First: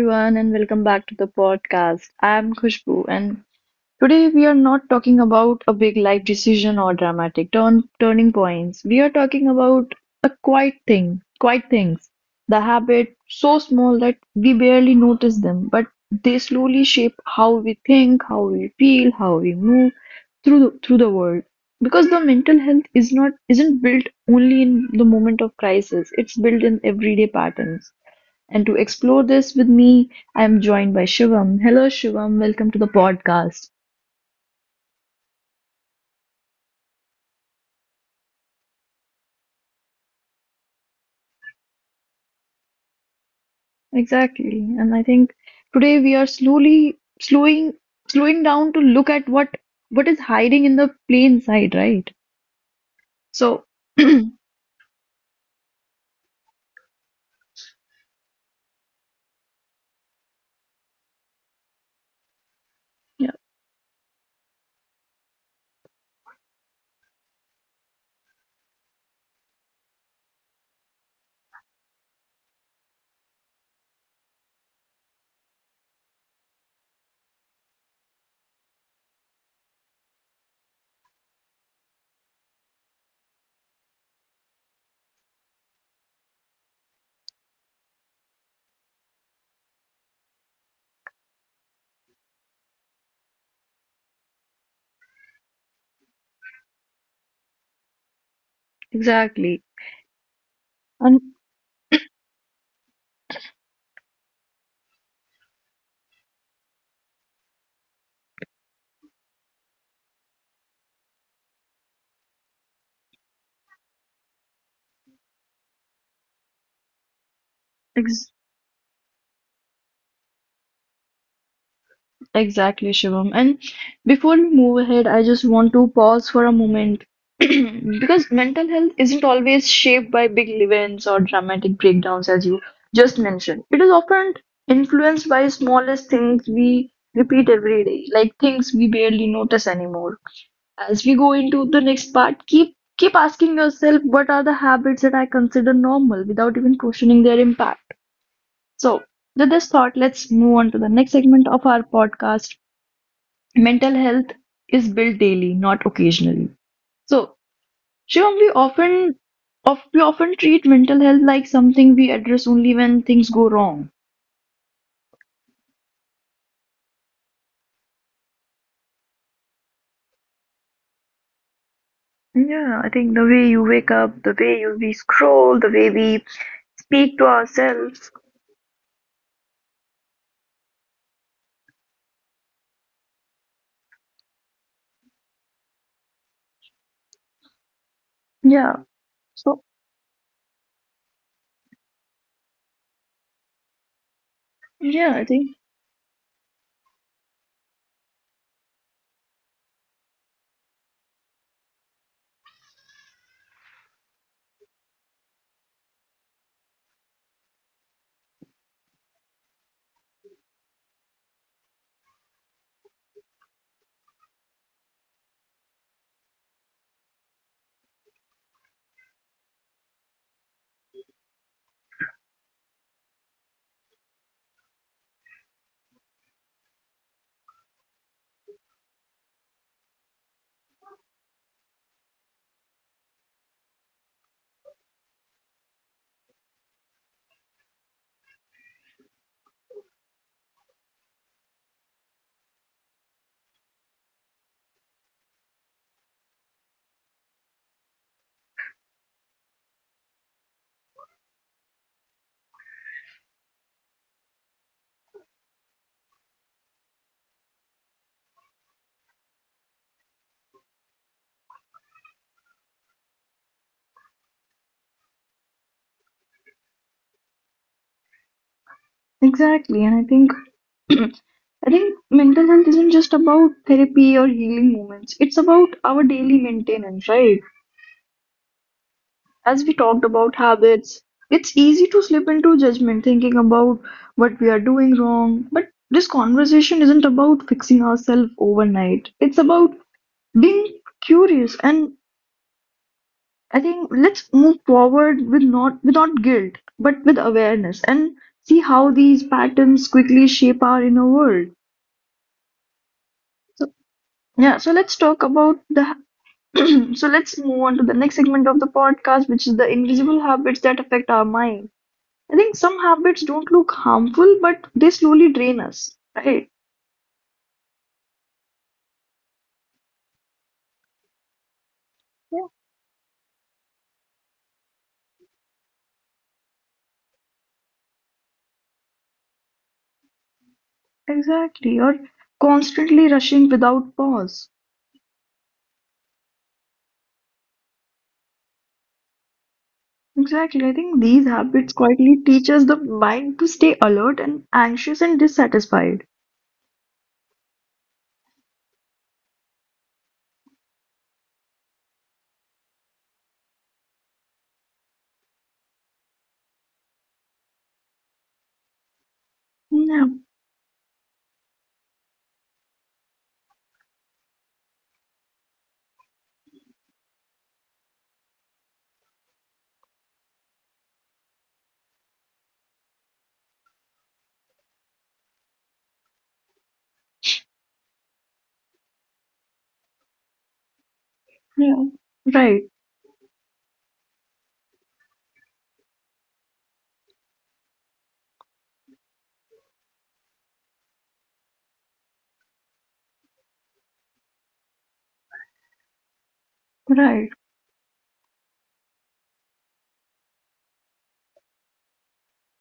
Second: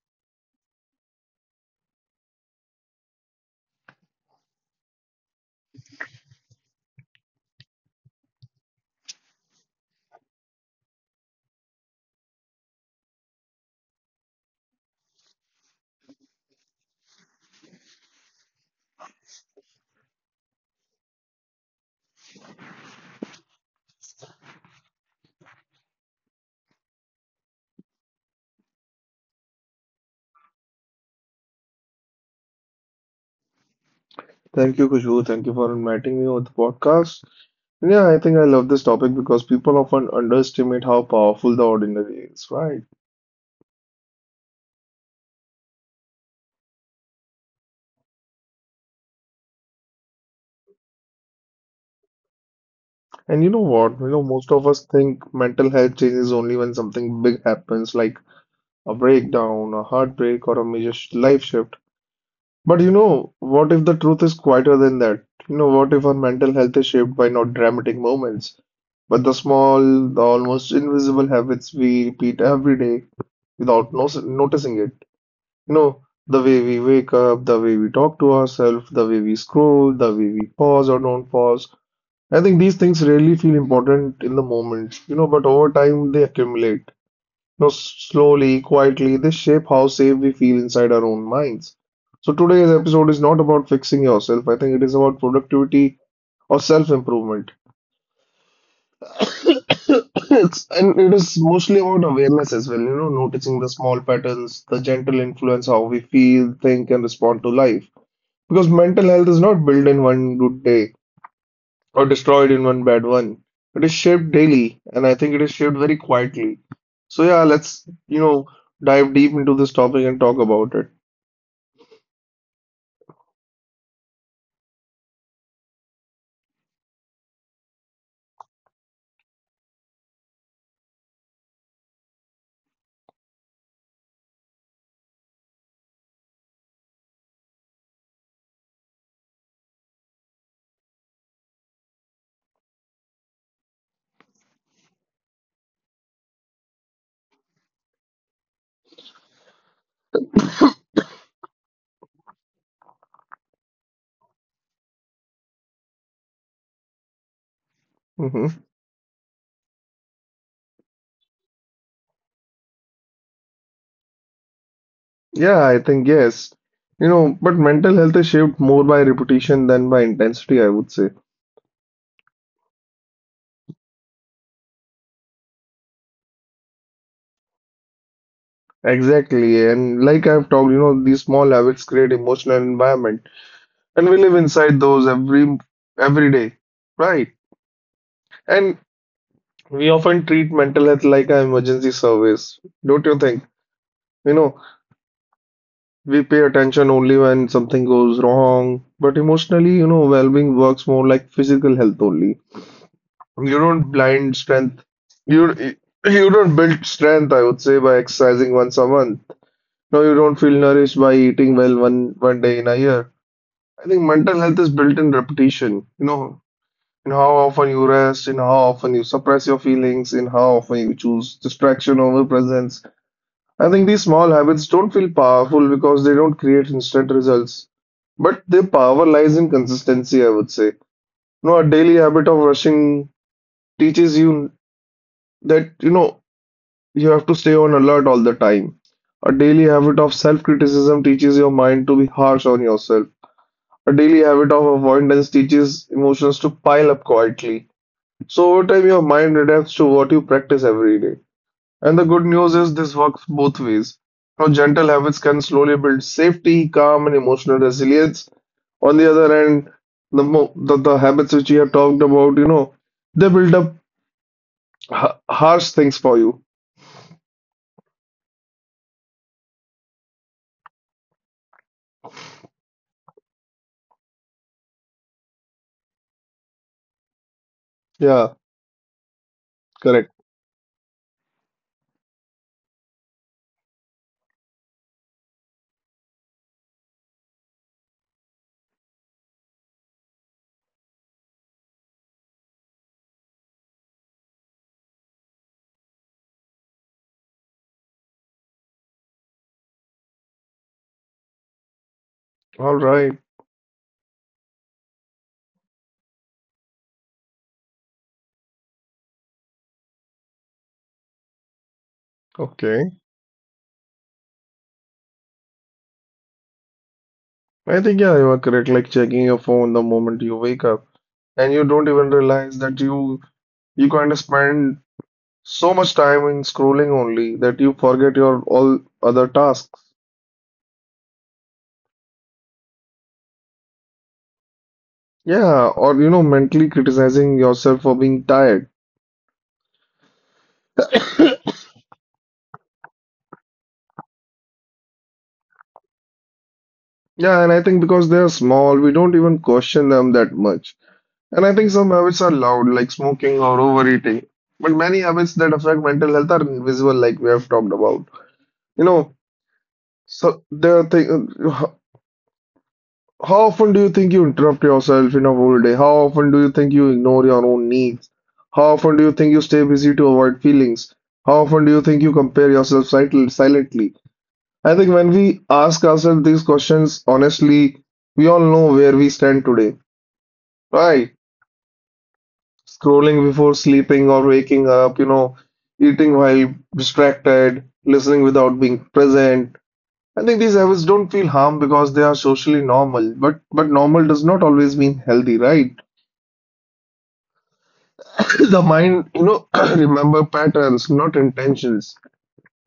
everyone and welcome back to the podcast. I'm Khushbu and today we are not talking about a big life decision or dramatic turning points. We are talking about a quiet things. The habit so small that we barely notice them, but they slowly shape how we think, how we feel, how we move through through the world. Because the mental health is not isn't built only in the moment of crisis. It's built in everyday patterns and to explore this with me, I'm joined by Shivam. Hello, Shivam. Welcome to the podcast. Thank you, Kushbu. Thank you for inviting me on the podcast. And yeah, I think I love this topic because people often underestimate how powerful the ordinary is, right? Exactly. And I think today we are slowly slowing slowing down to look at what is hiding in the plain sight, right? And you know what? You know, So, most of us think mental health changes only when something big happens, like a breakdown, a heartbreak, or a major life shift. But you know, what if yeah, the truth is quieter than that? You know, what if our mental health is shaped by not dramatic moments, but the small, the almost invisible habits we repeat every day without no noticing it? You know, the way we wake up, the way we talk to ourselves, the way we scroll, the way we pause or don't pause. I think these things really feel important in the moment, you know, but over time they accumulate. You know, slowly, quietly, they shape how safe we feel inside our own minds. So today's episode is not about fixing yourself. I think it is about productivity or self-improvement. exactly. It's, and it And is mostly about awareness as well, you know, noticing the small patterns, the gentle influence, how we feel, think, and respond to life. Because mental health is not built in one good day or destroyed in one bad one. It is shaped daily, and I think it is shaped very quietly. So yeah, let's, you ex know, dive deep into this topic and talk about it. Exactly, Shivam. And before we move ahead, I just want to pause for a moment because mental health isn't always shaped by big events or dramatic breakdowns, as you just mentioned. It is often influenced by smallest things we repeat every day, like things we barely notice anymore. As we go into the next part, keep asking yourself what are the habits that I consider normal without even questioning their impact. So, with this thought, let's move on to the next segment of our podcast: mental health is built daily, not occasionally. So, Shivam, Hmm. We often treat mental health like something we address only when things go wrong. Yeah, I think yes. You know, but mental health is shaped more by repetition than by intensity, I would say. Yeah, I think the way you wake up, the way we scroll, the way we speak to ourselves. Exactly. And like I've talked, you know, these small habits create emotional environment, and we live inside those every day, right? And Yeah. So we often treat mental health like an emergency service, don't you think? You know, yeah, I think we pay attention only when something goes wrong, but emotionally, you know, well-being works more like physical health only. You don't blind strength. You you don't build strength, I would say, by exercising once a month. No, you don't feel nourished by eating well one day in a year. I think mental health is built in repetition, you know, in how often you rest, in how often you suppress your feelings, in how often you choose distraction over presence. I think these small habits don't feel powerful because they don't create instant results, but their power lies in consistency, I would say. You know, a daily habit of rushing teaches you that, you know, you have to stay on alert all the time. A daily habit of self-criticism teaches your mind to be harsh on yourself. A daily habit of avoidance teaches emotions to pile up quietly. So over time, your mind adapts to what you practice every day. And the good news is this works both ways. Now, gentle habits can slowly build safety, calm, and emotional resilience. On the other hand, the habits which you have talked about, you know, they build up ha harsh things for you. exactly, and I think mental health isn't just about therapy or healing moments. It's about our daily maintenance, right? Yeah, As we talked correct. about habits, it's easy to slip into judgment thinking about what we are doing wrong. But this conversation isn't about fixing ourselves overnight, it's about being curious. And I think let's move forward with not guilt, but with awareness and see how these patterns quickly shape our inner world. All right. So, yeah, so let's talk about the. so let's move on to the next segment of the podcast, which is the invisible habits that affect our mind. I think some Okay. habits don't look harmful, but they slowly drain us, right? I think, yeah, you are correct. Like, checking your phone the moment you wake up, and you don't even Yeah. realize that you... You kind of spend so much time in scrolling only that you forget your all other tasks. Exactly. Or constantly rushing without pause. Yeah, or you know, mentally criticizing yourself for being tired. Exactly. I think these habits quietly teach us the mind to stay alert and anxious and dissatisfied. Yeah, and I think because they are small, we don't even question them that much. And I think some habits are loud, like smoking or overeating. But many habits that affect mental health are invisible, like we have talked about. You know, Yeah, so there are things. How often do you think you interrupt yourself in a whole day? How often do you think you ignore your own needs? How often do you think you stay busy to avoid feelings? How often do you think you compare yourself silently? I think when we ask ourselves these questions honestly, we all know where we stand today, right? yeah. Right, Scrolling before sleeping or waking up, you know, eating while distracted, listening without being present. I think these habits don't feel harm because they are socially normal, but normal does not always mean healthy, right? right. The mind, you know, remember patterns, not intentions.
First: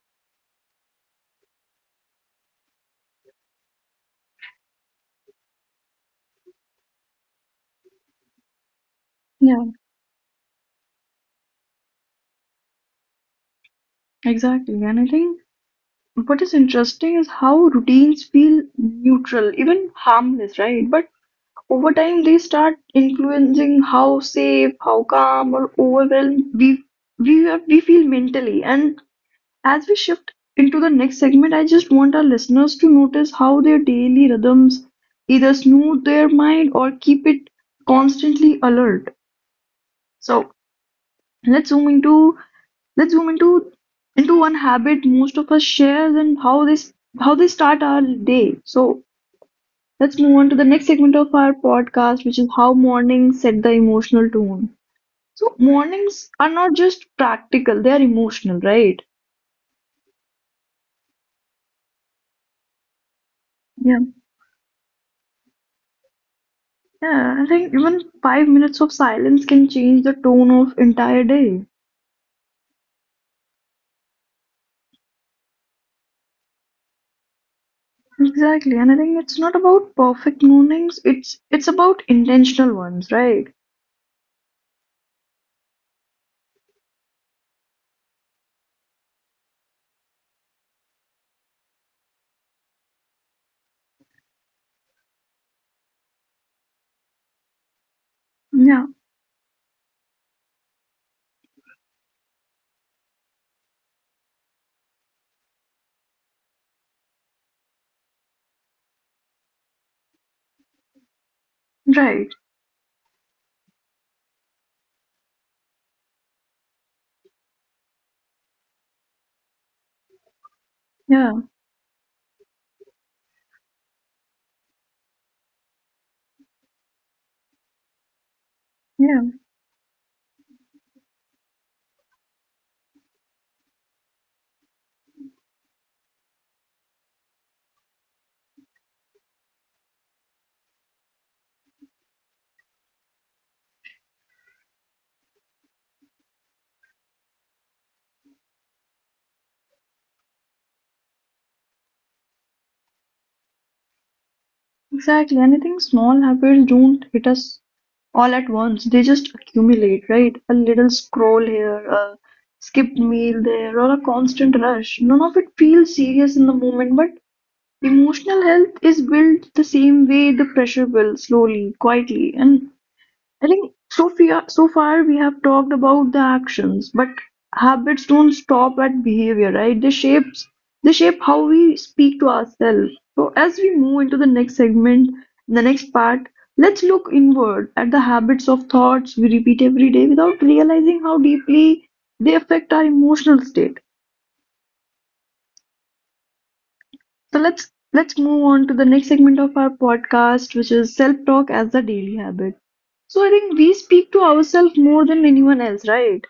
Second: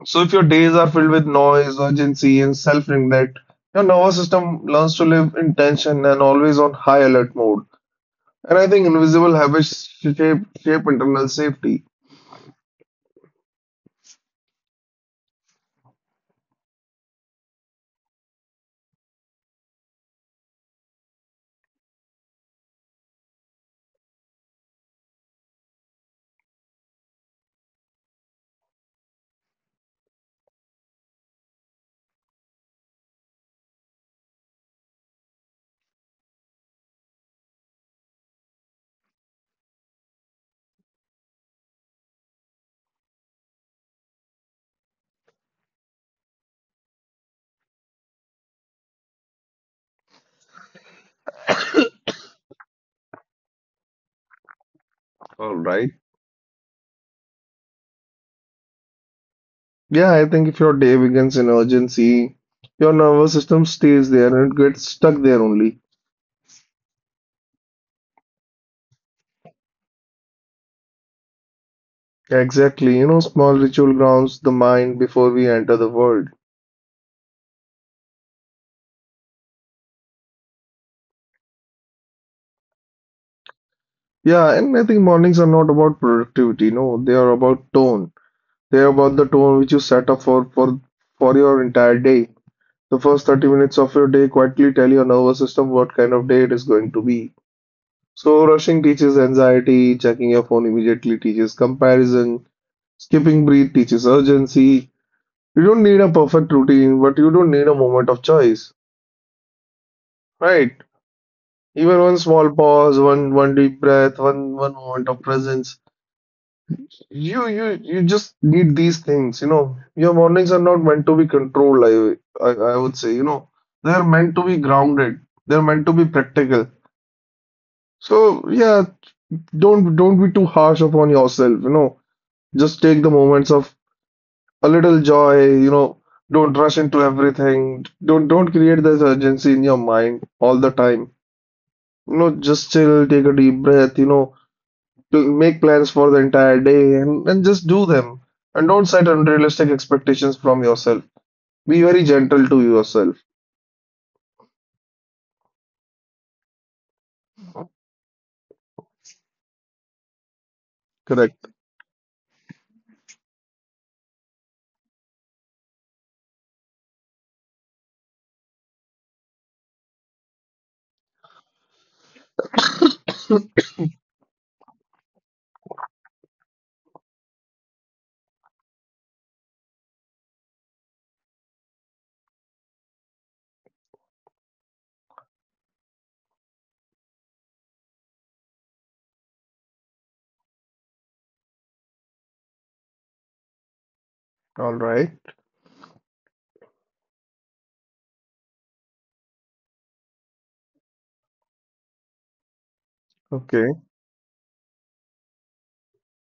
So if your days are filled with noise, urgency, and self-neglect, your nervous system learns to live in tension, and always on high alert mode. And I think invisible Yeah, habits shape internal safety. exactly. And I think what is interesting is how routines feel neutral, even harmless, right? But over time, they start influencing how safe, how calm, or overwhelmed we feel mentally. And as we shift into the next segment, I just want our listeners to notice how their daily rhythms either smooth their mind or keep it constantly alert. So let's zoom into let's zoom into one habit most of us shares and how this how they start our day. So let's move on to the next segment of our podcast, which is how mornings set the emotional tone. So, All right. mornings are not just practical, they are emotional, right? Yeah, I think if your day begins in urgency, your nervous system Yeah. stays there, and it gets stuck there only. Yeah, I think even 5 minutes of silence can change the tone of entire day. Exactly. You know, small ritual grounds the mind before we enter the world. Exactly, and I think it's not about perfect mornings, it's about intentional ones, right? Yeah, and I think mornings are not about productivity. No, they are about tone. They are about the tone which you set up for your entire day. The first 30 minutes of your day quietly tell your nervous system what kind of day it is going to be. So rushing Yeah, teaches anxiety, checking your phone immediately teaches comparison, skipping breath teaches urgency. You don't need a perfect routine, but you don't need a moment of choice, right? Even one right. small pause, one deep breath, one moment of presence. You just need these things, you know. Your mornings are not meant to be Yeah, controlled, I would say, you know. They're meant to be grounded. They're meant to be practical. So yeah, yeah. don't be too harsh upon yourself, you know. Just take the moments of a little joy, you know. Don't rush into everything. Don't create this urgency in your mind all the time. You know, just chill, take a deep breath, you know, to make plans for the entire day, and just do them. And don't set unrealistic expectations from yourself. Be very gentle to yourself. Exactly. And I think small habits don't hit us all at once. They just accumulate, right? A little Correct. scroll here, a skipped meal there, or a constant rush. None of it feels serious in the moment, but emotional health is built the same way the pressure will, slowly, quietly. And I think so far we have talked about the actions, but habits don't stop at behavior, right? They shape how we speak to ourselves. So as we move into the next segment, the next part, let's look inward at the habits of thoughts we repeat every day without realizing how deeply they affect our emotional state. All right. So let's move on to the next segment of our podcast, which is self-talk as a daily habit. So I think we Okay. speak to ourselves more than anyone else, right?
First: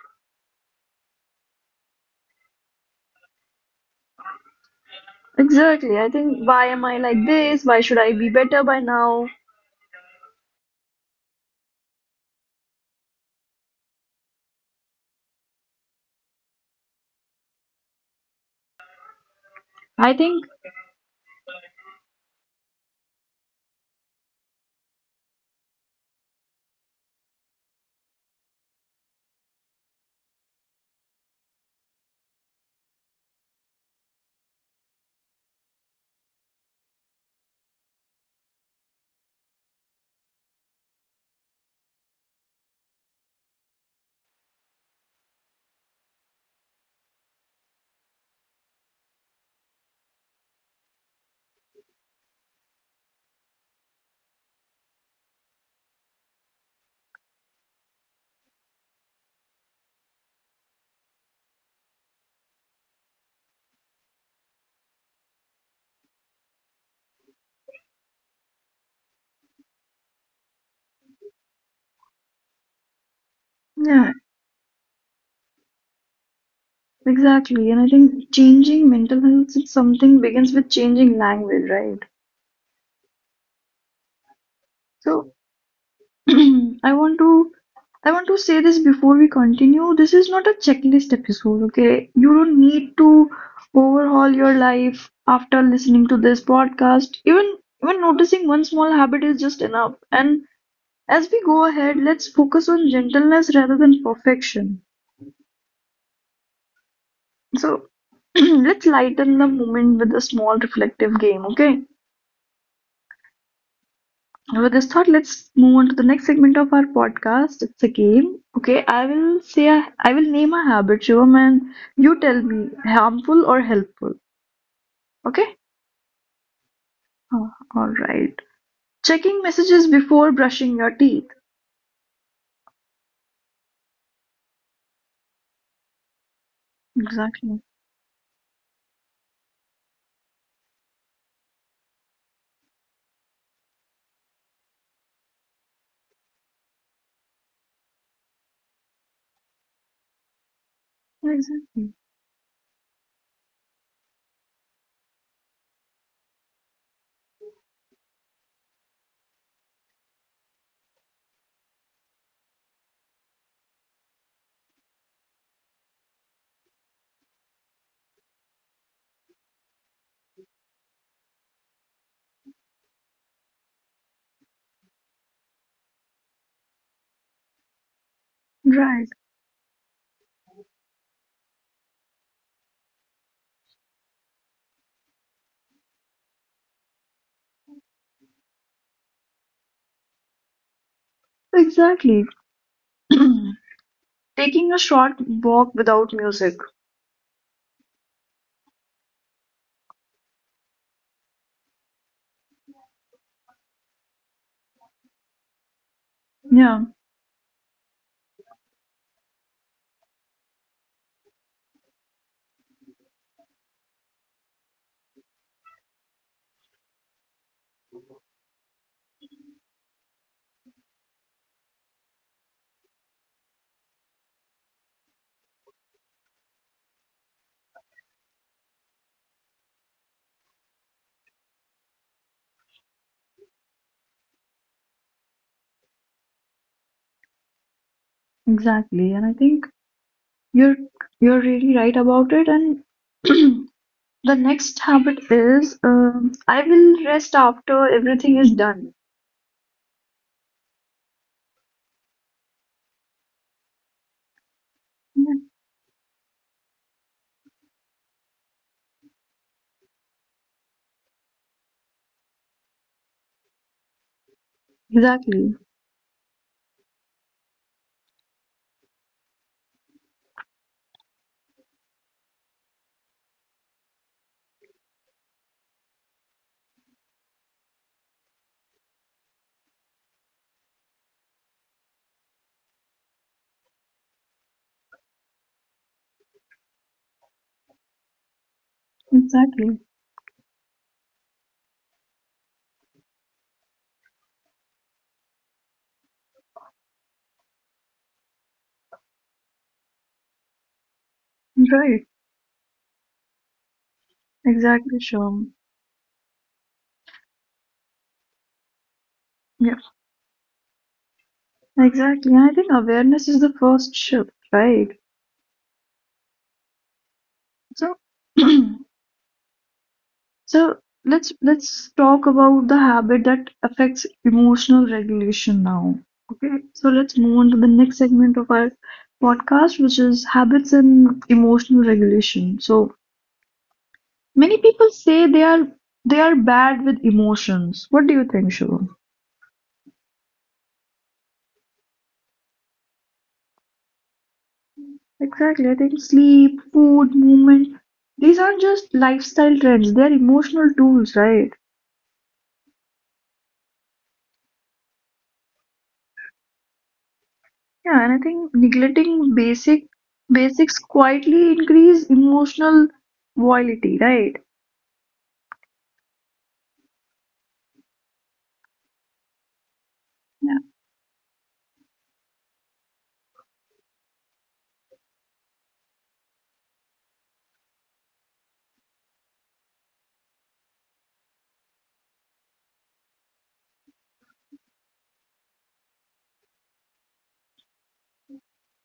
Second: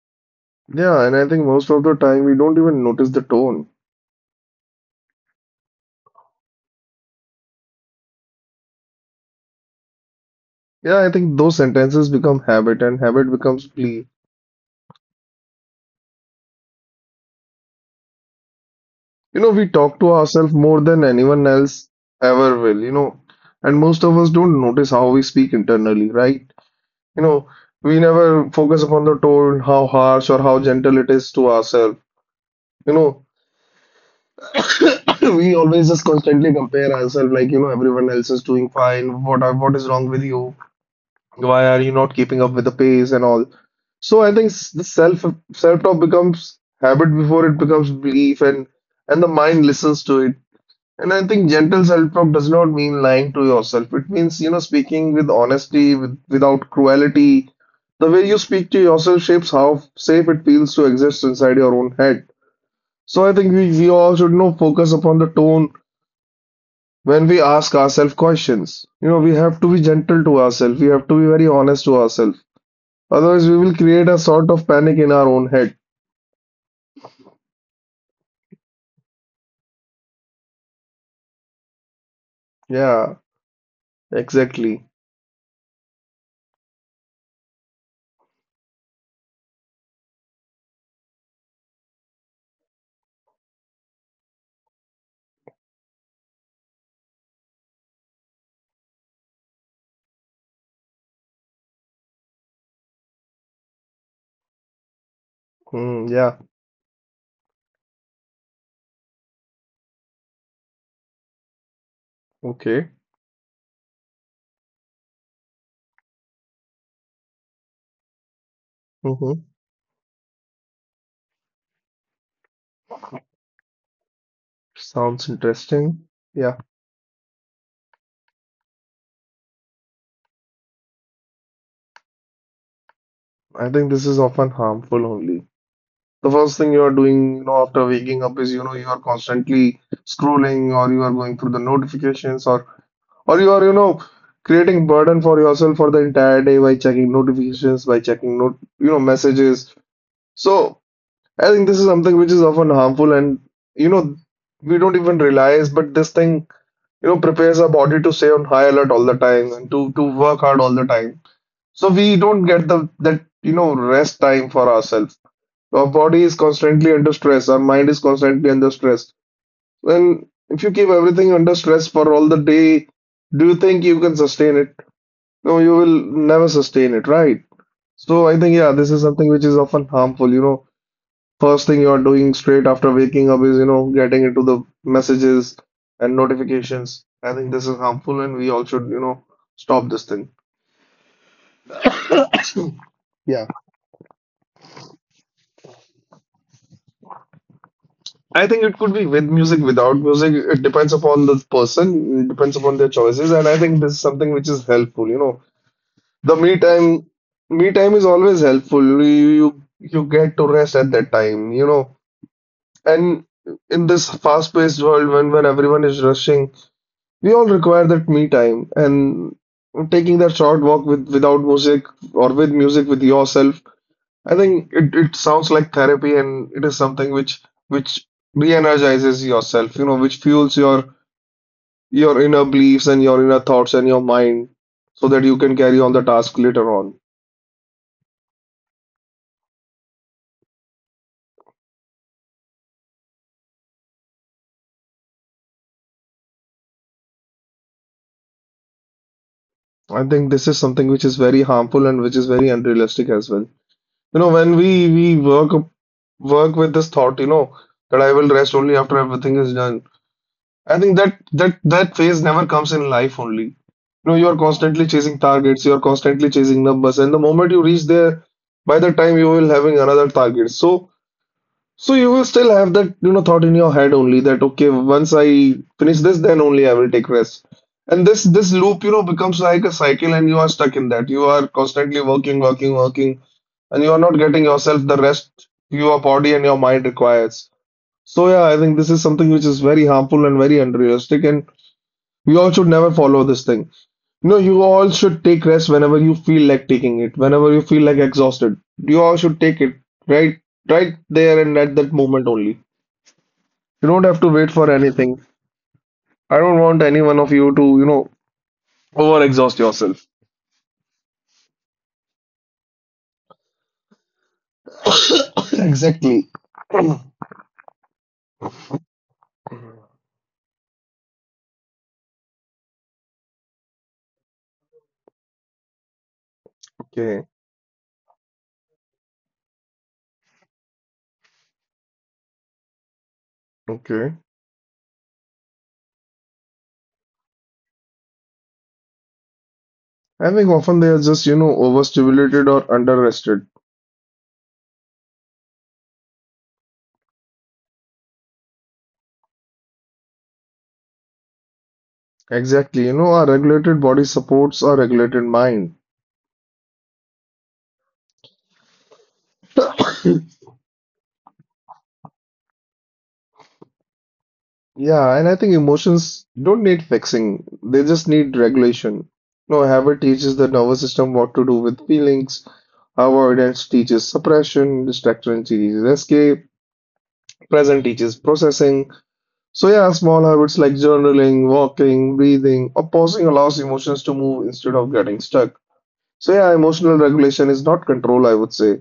Yeah, and I think most of the time we don't even notice the tone. Exactly. I think, why am I like this? Why should I be better by now? Yeah, I think those sentences become habit, and habit becomes plea. You know, we talk I to think, ourselves more than anyone else ever will, you know, and most of us don't notice how we speak internally, right? You know, we never focus upon the tone, how harsh or how gentle it is to ourselves. You know, we always just constantly compare ourselves, like, you know, everyone else is doing fine. What is wrong with you? Why are you not keeping up with the pace and all? So I think the self talk becomes habit before it becomes belief. And the mind listens to it. And I think gentle self talk does not mean lying to yourself. It means, you know, speaking with honesty, without cruelty. The way you speak to yourself shapes how safe it feels to exist inside your own head. So I think we all should, you know, focus upon the tone when we ask ourselves questions. You know, we have to be gentle to ourselves. We have to be very honest to ourselves. Otherwise, we will create yeah, a sort of panic in our own head. exactly. And I think changing mental health is something begins with changing language, right? Yeah, exactly. So I want to I want to say this before we continue. This is not a checklist episode, okay? You don't need to overhaul your life after listening to this podcast. Even noticing one small habit is just enough. And as we go ahead, let's focus on gentleness rather than perfection. Hmm. Yeah. So let's lighten the moment with a small reflective game, okay? Okay. With this thought, let's move on to the next segment of our podcast. It's a game, okay? Hmm I will name a habit, Shivam, and you tell me harmful or helpful, Sounds okay? interesting. Yeah. Oh, all right. Checking messages before brushing your teeth. I think this is often harmful only. The first thing you are doing, you know, Exactly. after waking up is, you know, you are constantly scrolling, or you are going through the notifications, or you are, you know, creating burden for yourself for the entire day by checking notifications, by checking not you know, messages. So I think this is Exactly. something which is often harmful, and you know, we don't even realize, but this thing, you know, prepares our body to stay on high alert all the time, and to work hard all the time. So we don't get the that, you know, rest time for ourselves. Our body is constantly under stress, our mind is constantly under stress. And if you keep everything under stress for all the day, do you think you can sustain it? No, you will never sustain it, right? So I think, yeah, this is Right. something which is often harmful. You know, first thing you are doing straight after waking up is, you know, getting into the messages and notifications. I think this is harmful, and we all should, you know, stop this thing. Exactly. Yeah. Taking a short walk without music. I think it could be with music, without music. It depends upon the person, it depends upon their choices. And I think this is something which is helpful. You know, the Yeah, me time is always helpful. You get to rest at that time, you know. And in this fast-paced world, when everyone is rushing, we all require that me time. And taking that short walk without music, or with music with yourself, I think it sounds like therapy, and it is something which re-energizes yourself. Which fuels your inner beliefs and your inner thoughts and your mind, so that you can carry on the task later on. exactly. And I think You're you're really right about it, and the next habit is I will rest after everything is done. I think this is something which is very harmful and which is very unrealistic as well. When we Yeah, work with this thought, that I will rest only after everything is done. I think that phase never comes in life only. You are constantly chasing exactly, targets, you are constantly chasing numbers, and the moment you reach there, by the time you will having another target. So you will still have that thought in your head only that okay, once I finish this, then only I will take rest. And this loop, becomes like a cycle and you are stuck in that. You are constantly working, working, working and you are not getting yourself the rest your body and your mind requires. So yeah, I think this is something which is exactly, very harmful and very unrealistic, and we all should never follow this thing. No, you all should take rest whenever you feel like taking it, whenever you feel like exhausted. You all should take it right right there and at that right, moment only. You don't have to wait for exactly, anything. sure. I don't want any one of you to over exhaust Yeah, yourself. exactly. And I think awareness is the first shift, right? Exactly. So. So let's talk about the habit that affects emotional regulation now. Okay, so let's Okay. move on to the next segment of our podcast, which is habits and emotional regulation. So Okay. many people say they are bad with emotions. What do you think, Shivam? I think often they are just overstimulated or underrested. Exactly. I think sleep, food, movement, these aren't just lifestyle trends, they are emotional tools, right? Exactly. Our regulated body supports our regulated mind. Yeah, and I think neglecting basics quietly increase emotional volatility, right? Yeah, and I think emotions don't need fixing. They just need regulation. Habit teaches the Yeah, nervous system what to do with feelings. Avoidance teaches suppression. Distraction teaches escape. Present teaches processing. So yeah, small habits like journaling, walking, breathing, or pausing allows emotions to move instead of getting stuck. So yeah, emotional regulation is not control, I would say.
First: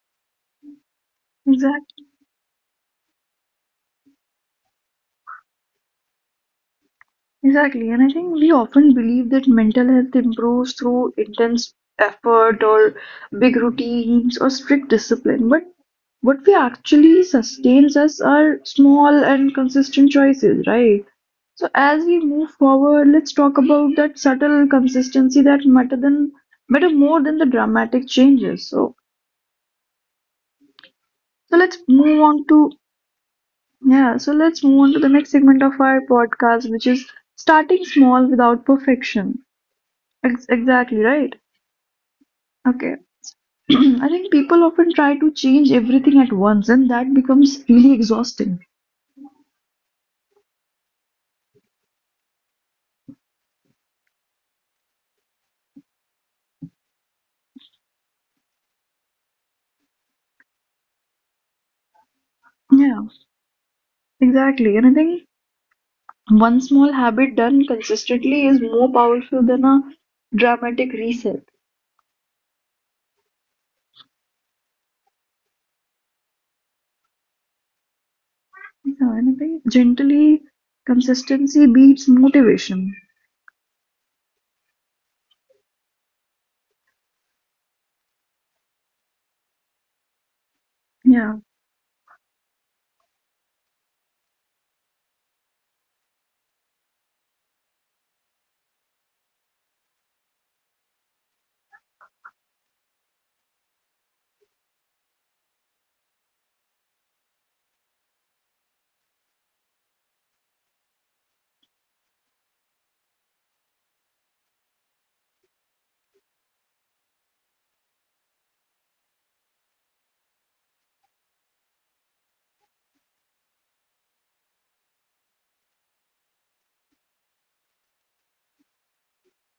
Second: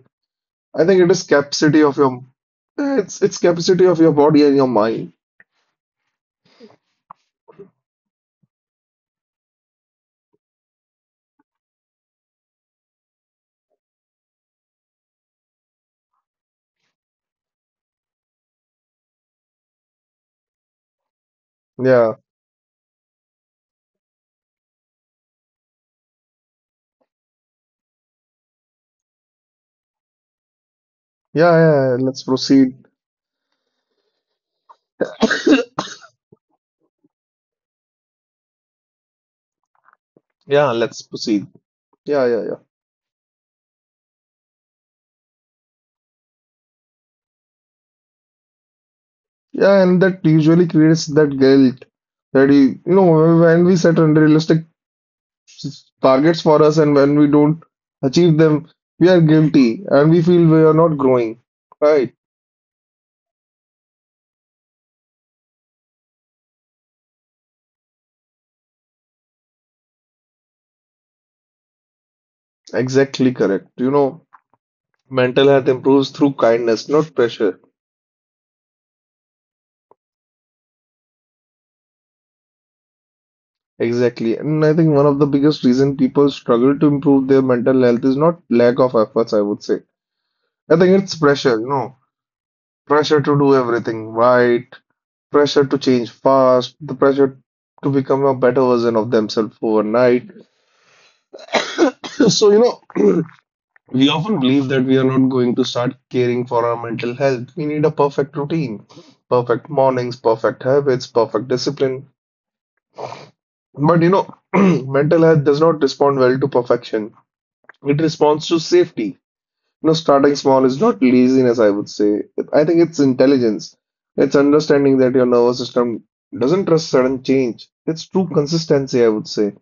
I think it is capacity of exactly. your eh, it's it's capacity of your body and your mind. Exactly. And I think we often believe that mental health improves through intense effort or big routines or strict discipline. But what we actually sustains us are small and consistent choices, right? So as Yeah. we move forward, let's talk about that subtle consistency that matter than matter more than the dramatic changes. So Yeah, yeah, So let's yeah. Yeah. move Let's on to proceed. yeah, so let's move on to the next segment of our podcast, which is starting small without perfection. Yeah, Exactly let's right. proceed. Yeah, yeah, yeah. Okay. I think people often try to change everything at once, and that becomes really exhausting. Yeah, and that usually creates that guilt that when we set unrealistic targets for us and when we don't achieve them, we are guilty and we feel we are not growing. Right. Yeah, exactly. And I think one small habit done consistently is more powerful than a dramatic reset. Exactly correct. Mental health improves through kindness, not pressure. Yeah, and I think gently consistency beats motivation. Exactly. And I think one of the biggest reason people struggle to improve their mental health is not lack of efforts, I would say. I think it's Yeah, pressure, pressure to do everything right, pressure to change fast, the pressure to become a better version of themselves overnight. So, we often believe that we are not going to start caring for our mental health. We need a perfect routine, perfect mornings, perfect habits, perfect discipline. But mental health does not respond well to perfection. It responds to safety. Starting small is not laziness, I would say. I think it's intelligence. It's understanding that your nervous system doesn't trust sudden change. It's true consistency, I would say.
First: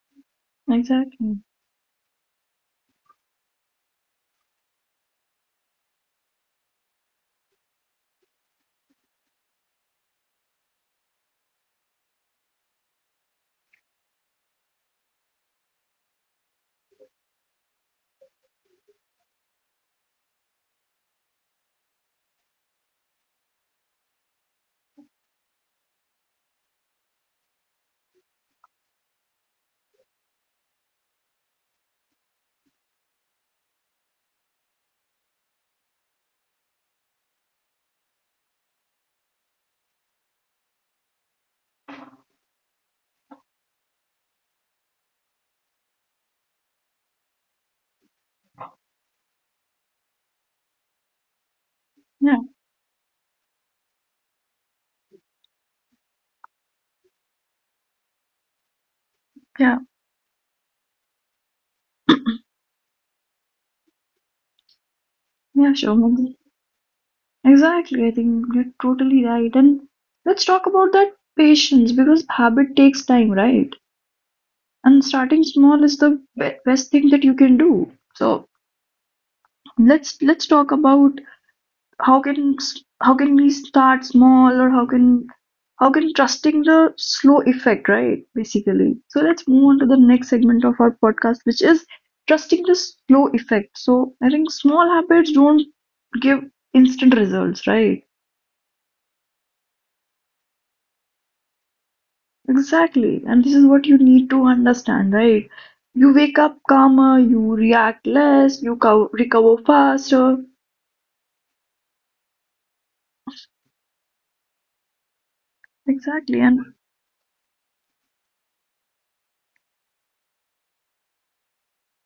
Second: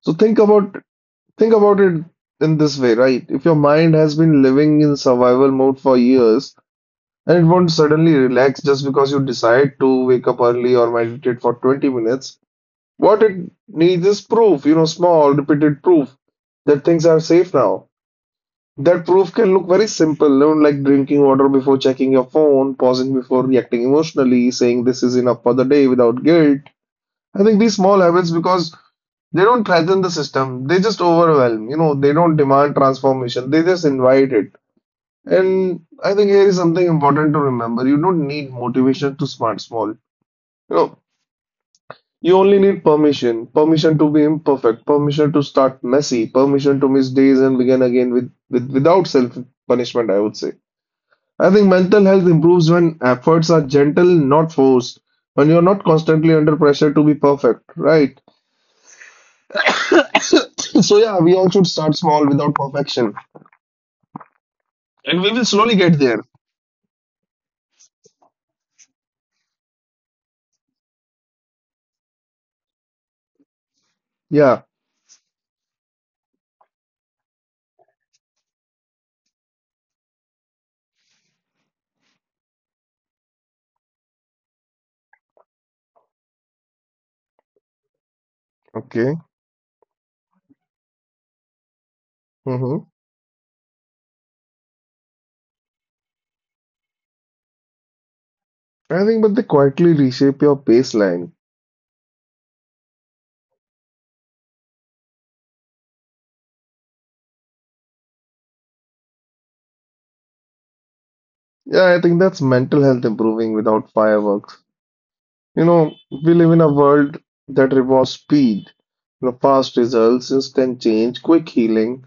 So think about exactly. think about it in this way, right? If your mind has been living in survival mode for years and it won't suddenly relax just because you decide to wake up early or meditate for 20 minutes, what it needs is proof, small, repeated proof that things are safe now. That proof can look very simple, like drinking water before checking your phone, pausing before reacting emotionally, saying this is enough for the day without guilt. I think these small habits, because they don't threaten the system, they just overwhelm, they don't demand transformation, they just invite it. And I think here is something important to remember. You don't need motivation to smart small. You know. You only need permission, permission to be imperfect, permission to start messy, permission to miss days and begin again without self punishment, I would say. I think mental health Yeah, improves when efforts are gentle, not forced, when you're not constantly under pressure to be perfect, right? yeah, So yeah, we all should start small without perfection, and we will slowly yeah, get sure. there. Exactly, I think you're totally right. And let's talk about that patience because habit takes time, right? Yeah. And starting small is the best thing that you can do. So let's talk about how can we start small or how can trusting the slow effect, right? Basically. Okay. So let's move on to the next segment of our podcast, which is trusting the Mm-hmm. slow effect. So I think small habits don't give instant results, right? I think, but they quietly reshape your baseline. Exactly. And this is what you need to understand, right? You wake up calmer, you react less, you co recover faster. Yeah, I think that's mental health improving without fireworks. You know, we Exactly. live in a And world that rewards speed, fast results, instant change, quick healing.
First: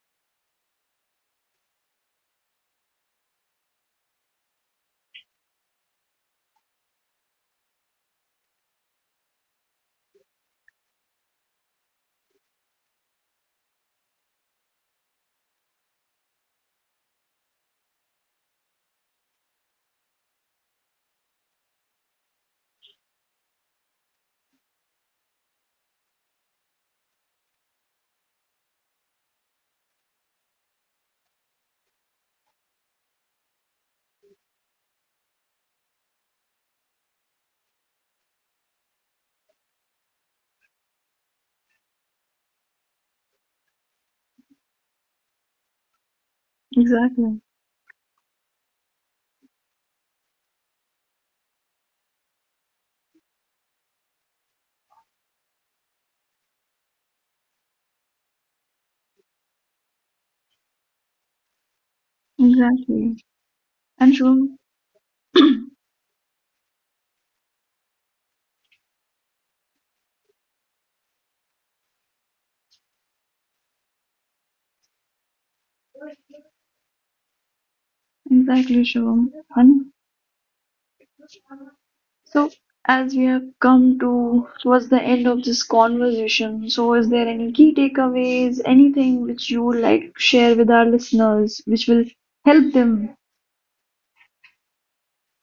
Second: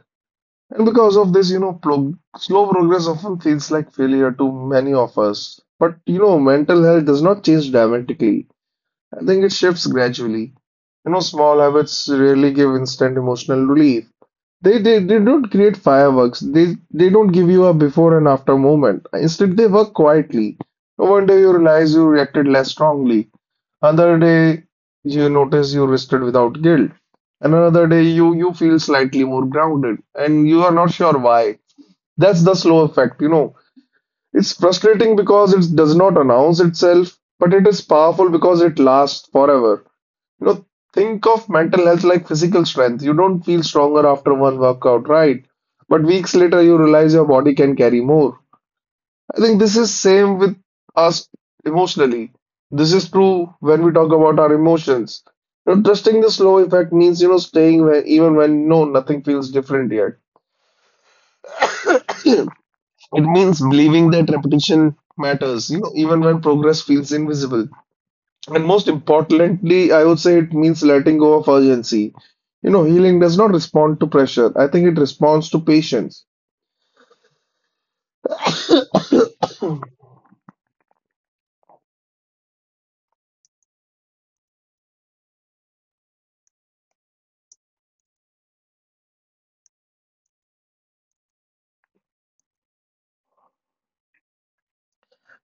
And because of this, you know, pro slow progress often feels like failure to many of us. But mental health does not change dramatically. I think it shifts gradually. Small habits rarely give instant emotional relief. They don't create fireworks. They don't give you a before and after moment. Instead, they work quietly. No wonder you realize you reacted less strongly. Another day you notice you are rested without guilt. And another day you feel slightly more grounded and you are not sure why. That's the slow effect. It's frustrating because it does not announce itself, but it is powerful because it lasts forever. You know, think of mental health like physical strength. You don't feel stronger after one workout, right? But weeks later you realize your exactly. body can carry more. I think this is same with us emotionally. This is true when we talk about our emotions. Trusting the slow effect means staying where even when nothing feels different yet. Exactly. It means believing And that Shivam, repetition matters. Even when progress feels invisible. And most importantly, I would say it means letting go of urgency. Healing does not respond to pressure. I think it responds to patience. exactly, Shivam. And so, as we have come to towards the end of this conversation, so is there any key takeaways, anything which you would like to share with our listeners, which will help them?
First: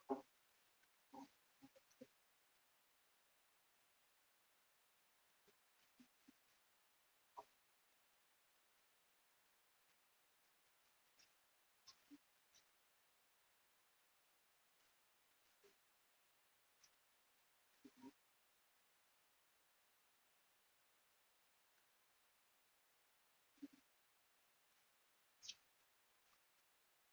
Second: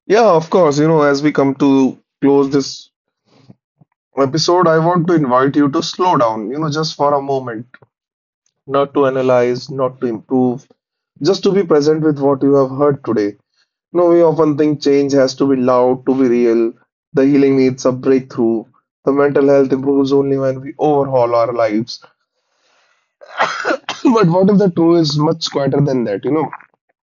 Yeah, of course. As we come to close this episode, I want to invite you to slow down, just for a moment, not to analyze, not to improve, just to be present with what you have heard today. We often think change has to be loud to be real. The healing needs a breakthrough. The mental health improves only when we overhaul our lives. But what if the truth is much quieter than that, you know?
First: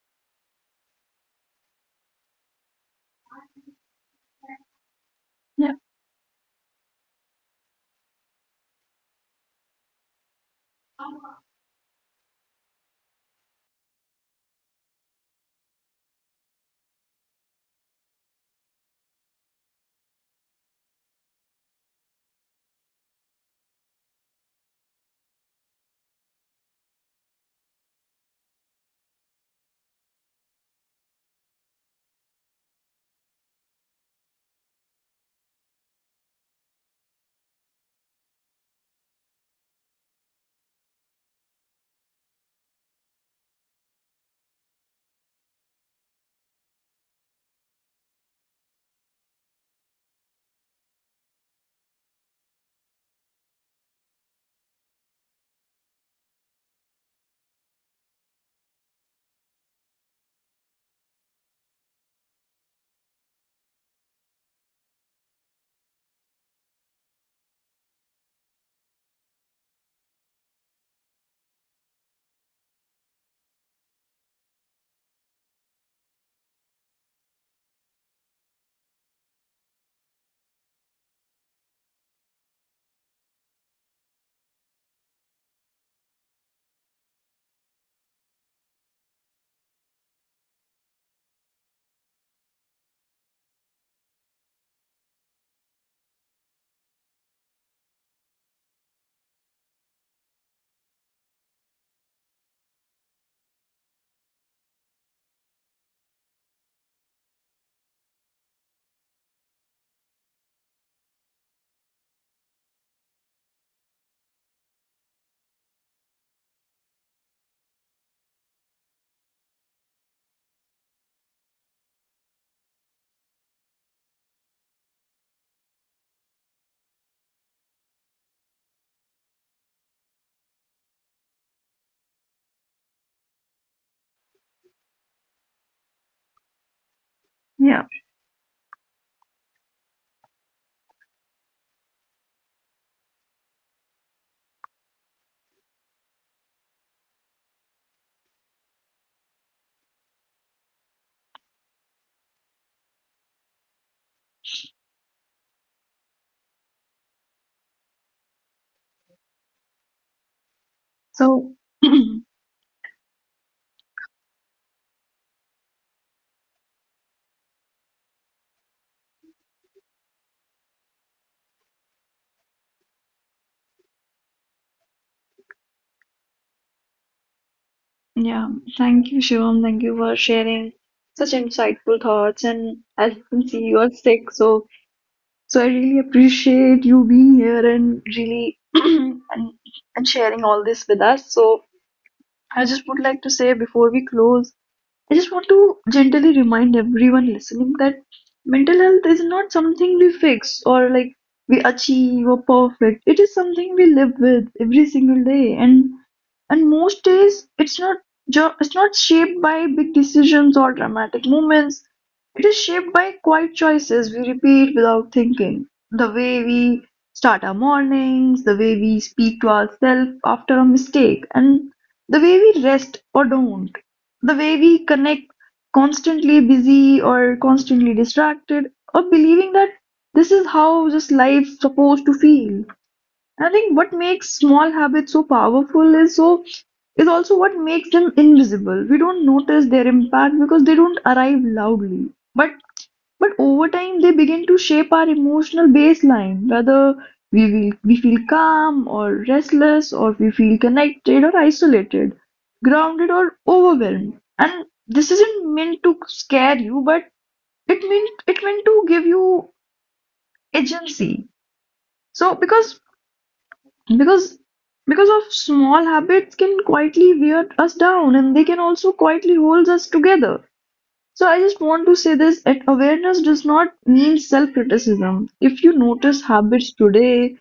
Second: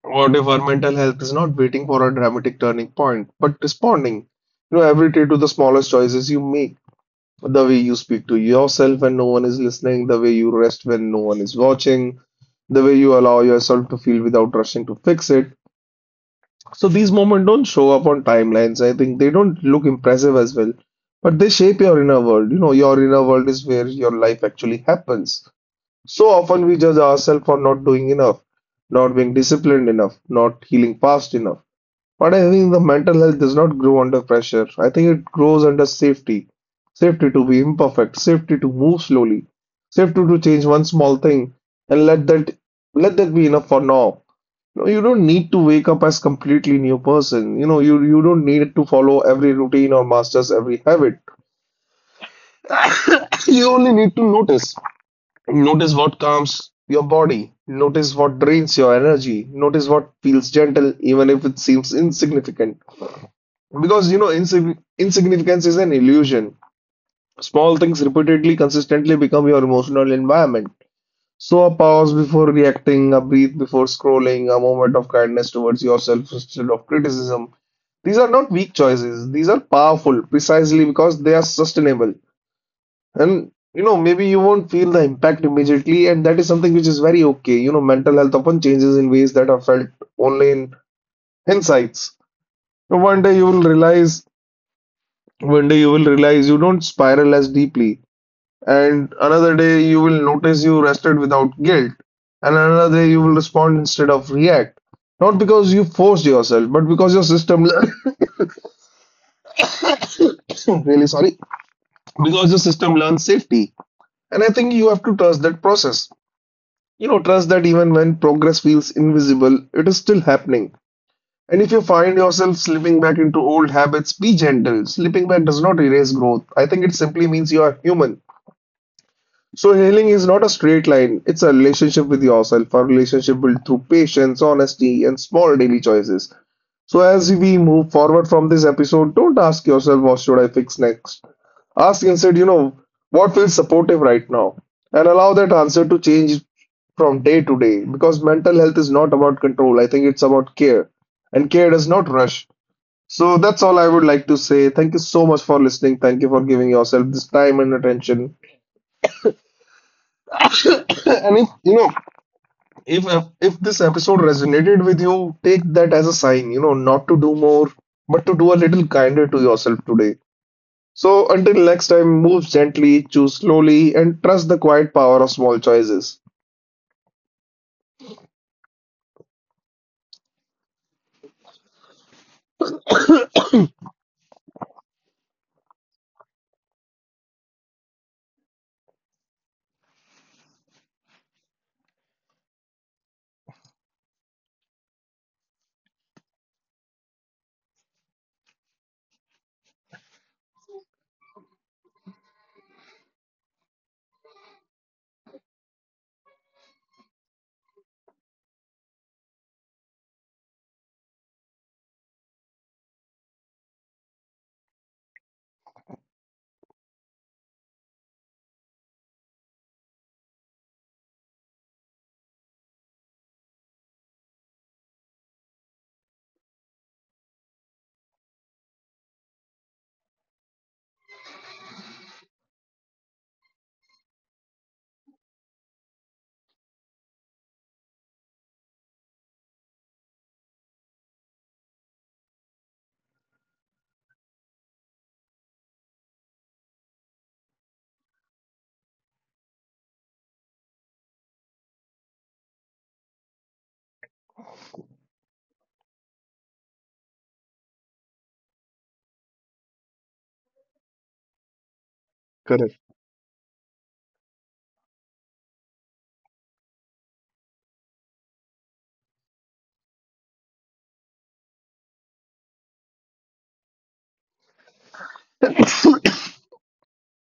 What if our mental health is not waiting for a dramatic turning point, but responding, every day to the Yeah. smallest choices you make? The way you speak to yourself when no one is listening, the way you rest when no one is watching, the way you allow yourself to feel without rushing to fix it. So these moments don't show up on timelines. I think they don't look impressive as well, but they shape your inner world. Your inner world is where your life actually happens. So often we judge ourselves for not doing enough, not being disciplined enough, not healing fast enough. But I think the mental health does not grow under pressure. I think it grows under safety. Safety to be imperfect, safety to move slowly, safety to change one small thing and let that be enough for now. You don't need to wake up as completely new person. You don't need to follow every routine or masters every habit. You only need to notice. Notice what calms your body. Notice what drains your energy. Notice what feels gentle, even if it seems insignificant. Because, you know, insig insignificance is an illusion. Small things repeatedly, consistently become your emotional environment. So, a pause before reacting, a breath before scrolling, a moment of kindness towards yourself instead of criticism. These are not weak choices. These are powerful precisely because they are sustainable. And maybe you won't feel the impact immediately, and that is something which is very okay. Mental health often changes in ways that are felt only in insights. So, one day you will realize. One day you will realize you don't spiral as deeply, and another day you will notice you rested without guilt, and another day you will respond instead of react. Not because you forced yourself, but because your system learned, really sorry, because your system learns safety. And I think you have to trust that process. Trust that even when progress feels invisible, it is still happening. And if you find yourself slipping back into old habits, be gentle. Slipping back does not erase growth. I think it simply means you are human. So healing is not a straight line. It's a relationship with yourself, a relationship built through patience, honesty, and small daily choices. So as we Yeah. move forward from this episode, don't ask yourself what should I fix next. Ask instead, what feels supportive right now, and allow that answer to change from day to day. Because mental health is not about control. I think it's about care, and care does not rush. So that's all I would like to say. Thank you so much for listening. Thank you for giving yourself this time and attention. and if, So, you know if this episode resonated with you, take that as a sign, not to do more, but to do a little kinder to yourself today. So until next time, move gently, choose slowly, and trust the quiet power of small choices. Yeah, thank you, Shivam. Thank you for sharing such insightful thoughts. And as you can see, you are sick, so I really appreciate you being here and really and sharing all this with us. So I just would like to say before we close I just want to gently remind everyone listening that mental health is not something we fix or like we achieve or perfect. It is something we live with every single day, and most days it's not it's not shaped by big decisions or dramatic moments. It is shaped by quiet choices we repeat without thinking. The way we start our mornings, the way we speak to ourselves after a mistake, and the way we rest or don't. The way we connect constantly busy or constantly distracted or believing that this is how just life's supposed to feel. I think what makes small habits so powerful is is also what makes them invisible. We don't notice their impact because they don't arrive loudly. But but over time, they begin to shape our emotional baseline, whether we feel calm or restless, or we feel connected or isolated, grounded or overwhelmed. And this isn't meant to scare you, but it meant to give you agency. So Correct. Because because of small habits can quietly wear us down, and they can also quietly hold us together. So I just want to say this that awareness does not mean self criticism. If you notice habits today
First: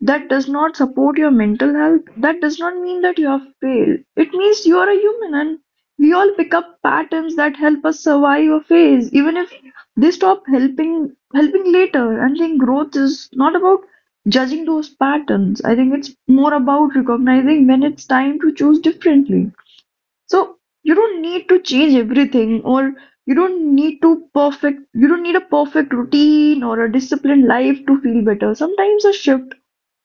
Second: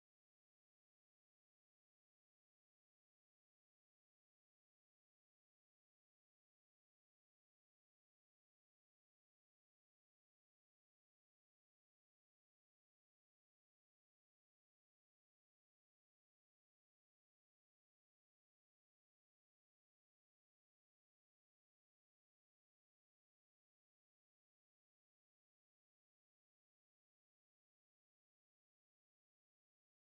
that does not support your mental health, that does not mean that you have failed. It means you are a human and we all pick up patterns that help us survive a phase, even if they stop helping later. And I think growth is not about judging those patterns. I think it's more about recognizing when it's time to choose differently. So you don't need to change everything, or you don't need to perfect, you don't need a perfect routine or a disciplined life to feel better. Sometimes a shift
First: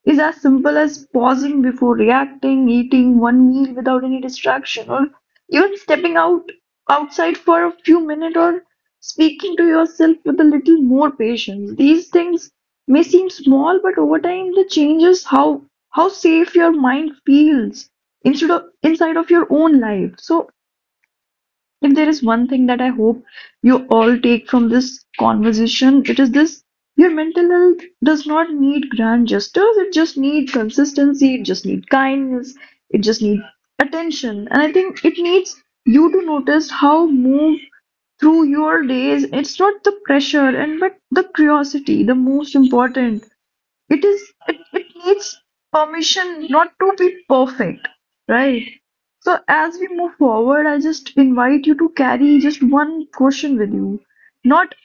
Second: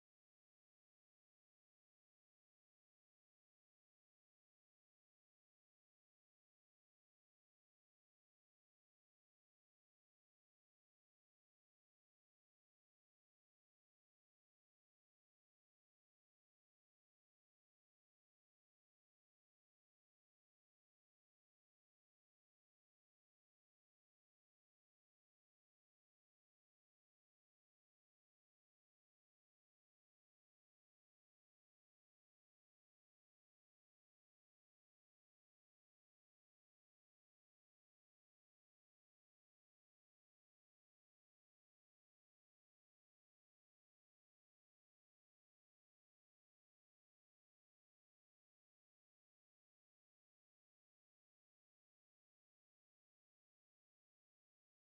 is as simple as pausing before reacting, eating one meal without any distraction, or even stepping out outside for a few minutes or speaking to yourself with a little more patience. These things may seem small, but over time they changes how safe your mind feels instead of inside of your own life. So if there is one thing that I hope you all take from this conversation, it is this: your mental health does not need grand gestures, it just needs consistency, it just needs kindness, it just needs attention. And I think it needs you to notice how move through your days. It's not the pressure and but the curiosity, the most important. It is it, it needs permission not to be perfect, right? So as we move forward, I just invite you to carry just one question with you. Not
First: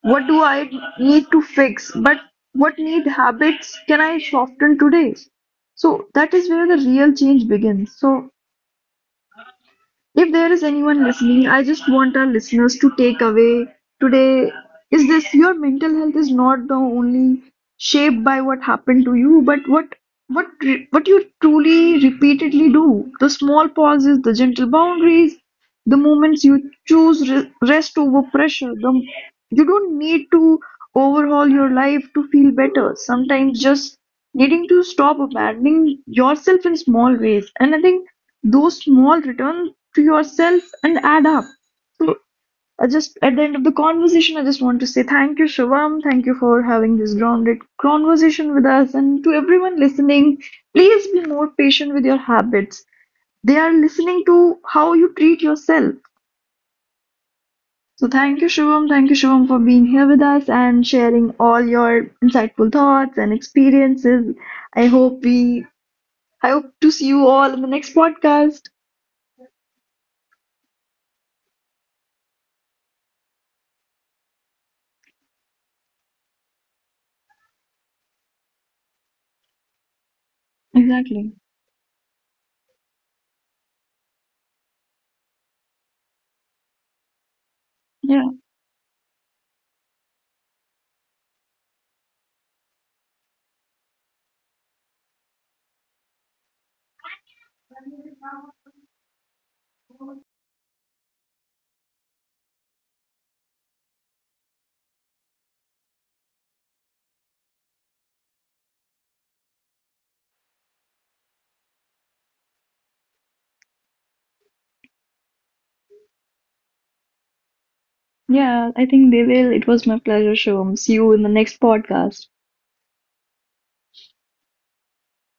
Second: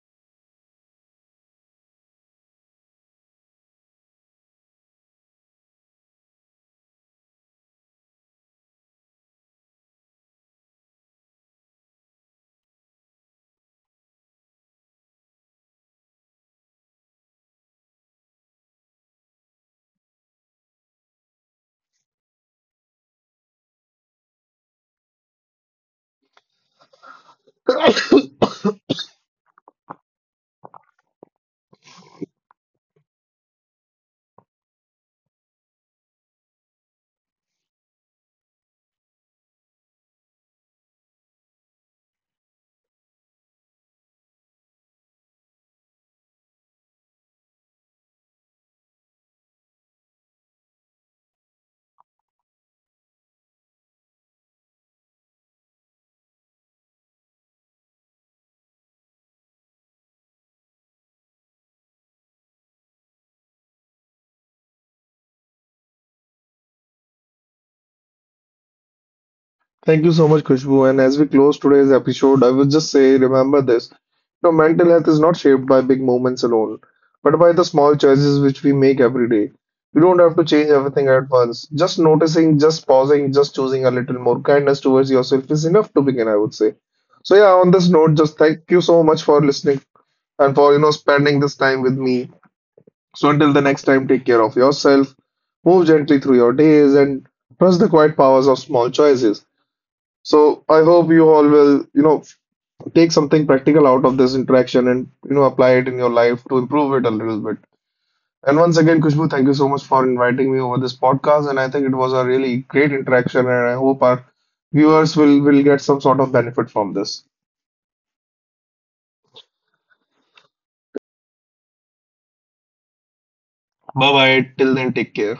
what do I need to fix, but what need habits can I soften today? So that is where the real change begins. So if there is anyone listening, I just want our listeners to take away today is this: your mental health is not the only shaped by what happened to you, but what what you truly repeatedly do. The small pauses, the gentle boundaries, the moments you choose rest over pressure. You don't need to overhaul your life to feel better. Sometimes just needing to stop abandoning yourself in small ways. And I think those small return to yourself and add up. So I just at the end of the conversation, I just want to say thank you, Shivam. Thank you for having this grounded conversation with us. And to everyone listening, please be more patient with your habits. They are listening to how you treat yourself. So thank you, Shivam. Thank you, Shivam, for being here with us and sharing all your insightful thoughts and experiences. I hope we I hope to see you all in the next podcast. Thank you so much, Khushbu. And as we close today's episode, I would just say remember this. Mental health is not shaped by big moments alone, but by the small choices which we make every day. You don't have to change everything at Exactly. once. Just noticing, just pausing, just choosing a little more kindness towards yourself is enough to begin, I would say. So yeah, on this note, Yeah. just thank you so much for listening and for spending this time with me. So until the next time, take care of yourself, move gently through your days, and trust the quiet powers of small choices. So I hope you all will take something practical out of this interaction and apply it in your life to improve it a little bit. And once again, Kushbu, thank you so much for inviting me over this podcast. And I think it was a really great interaction, and I hope our viewers will get some sort of benefit from this. Yeah, I think they will. It was my pleasure, Shivam. See you in the next podcast. Bye bye. Till then, take care.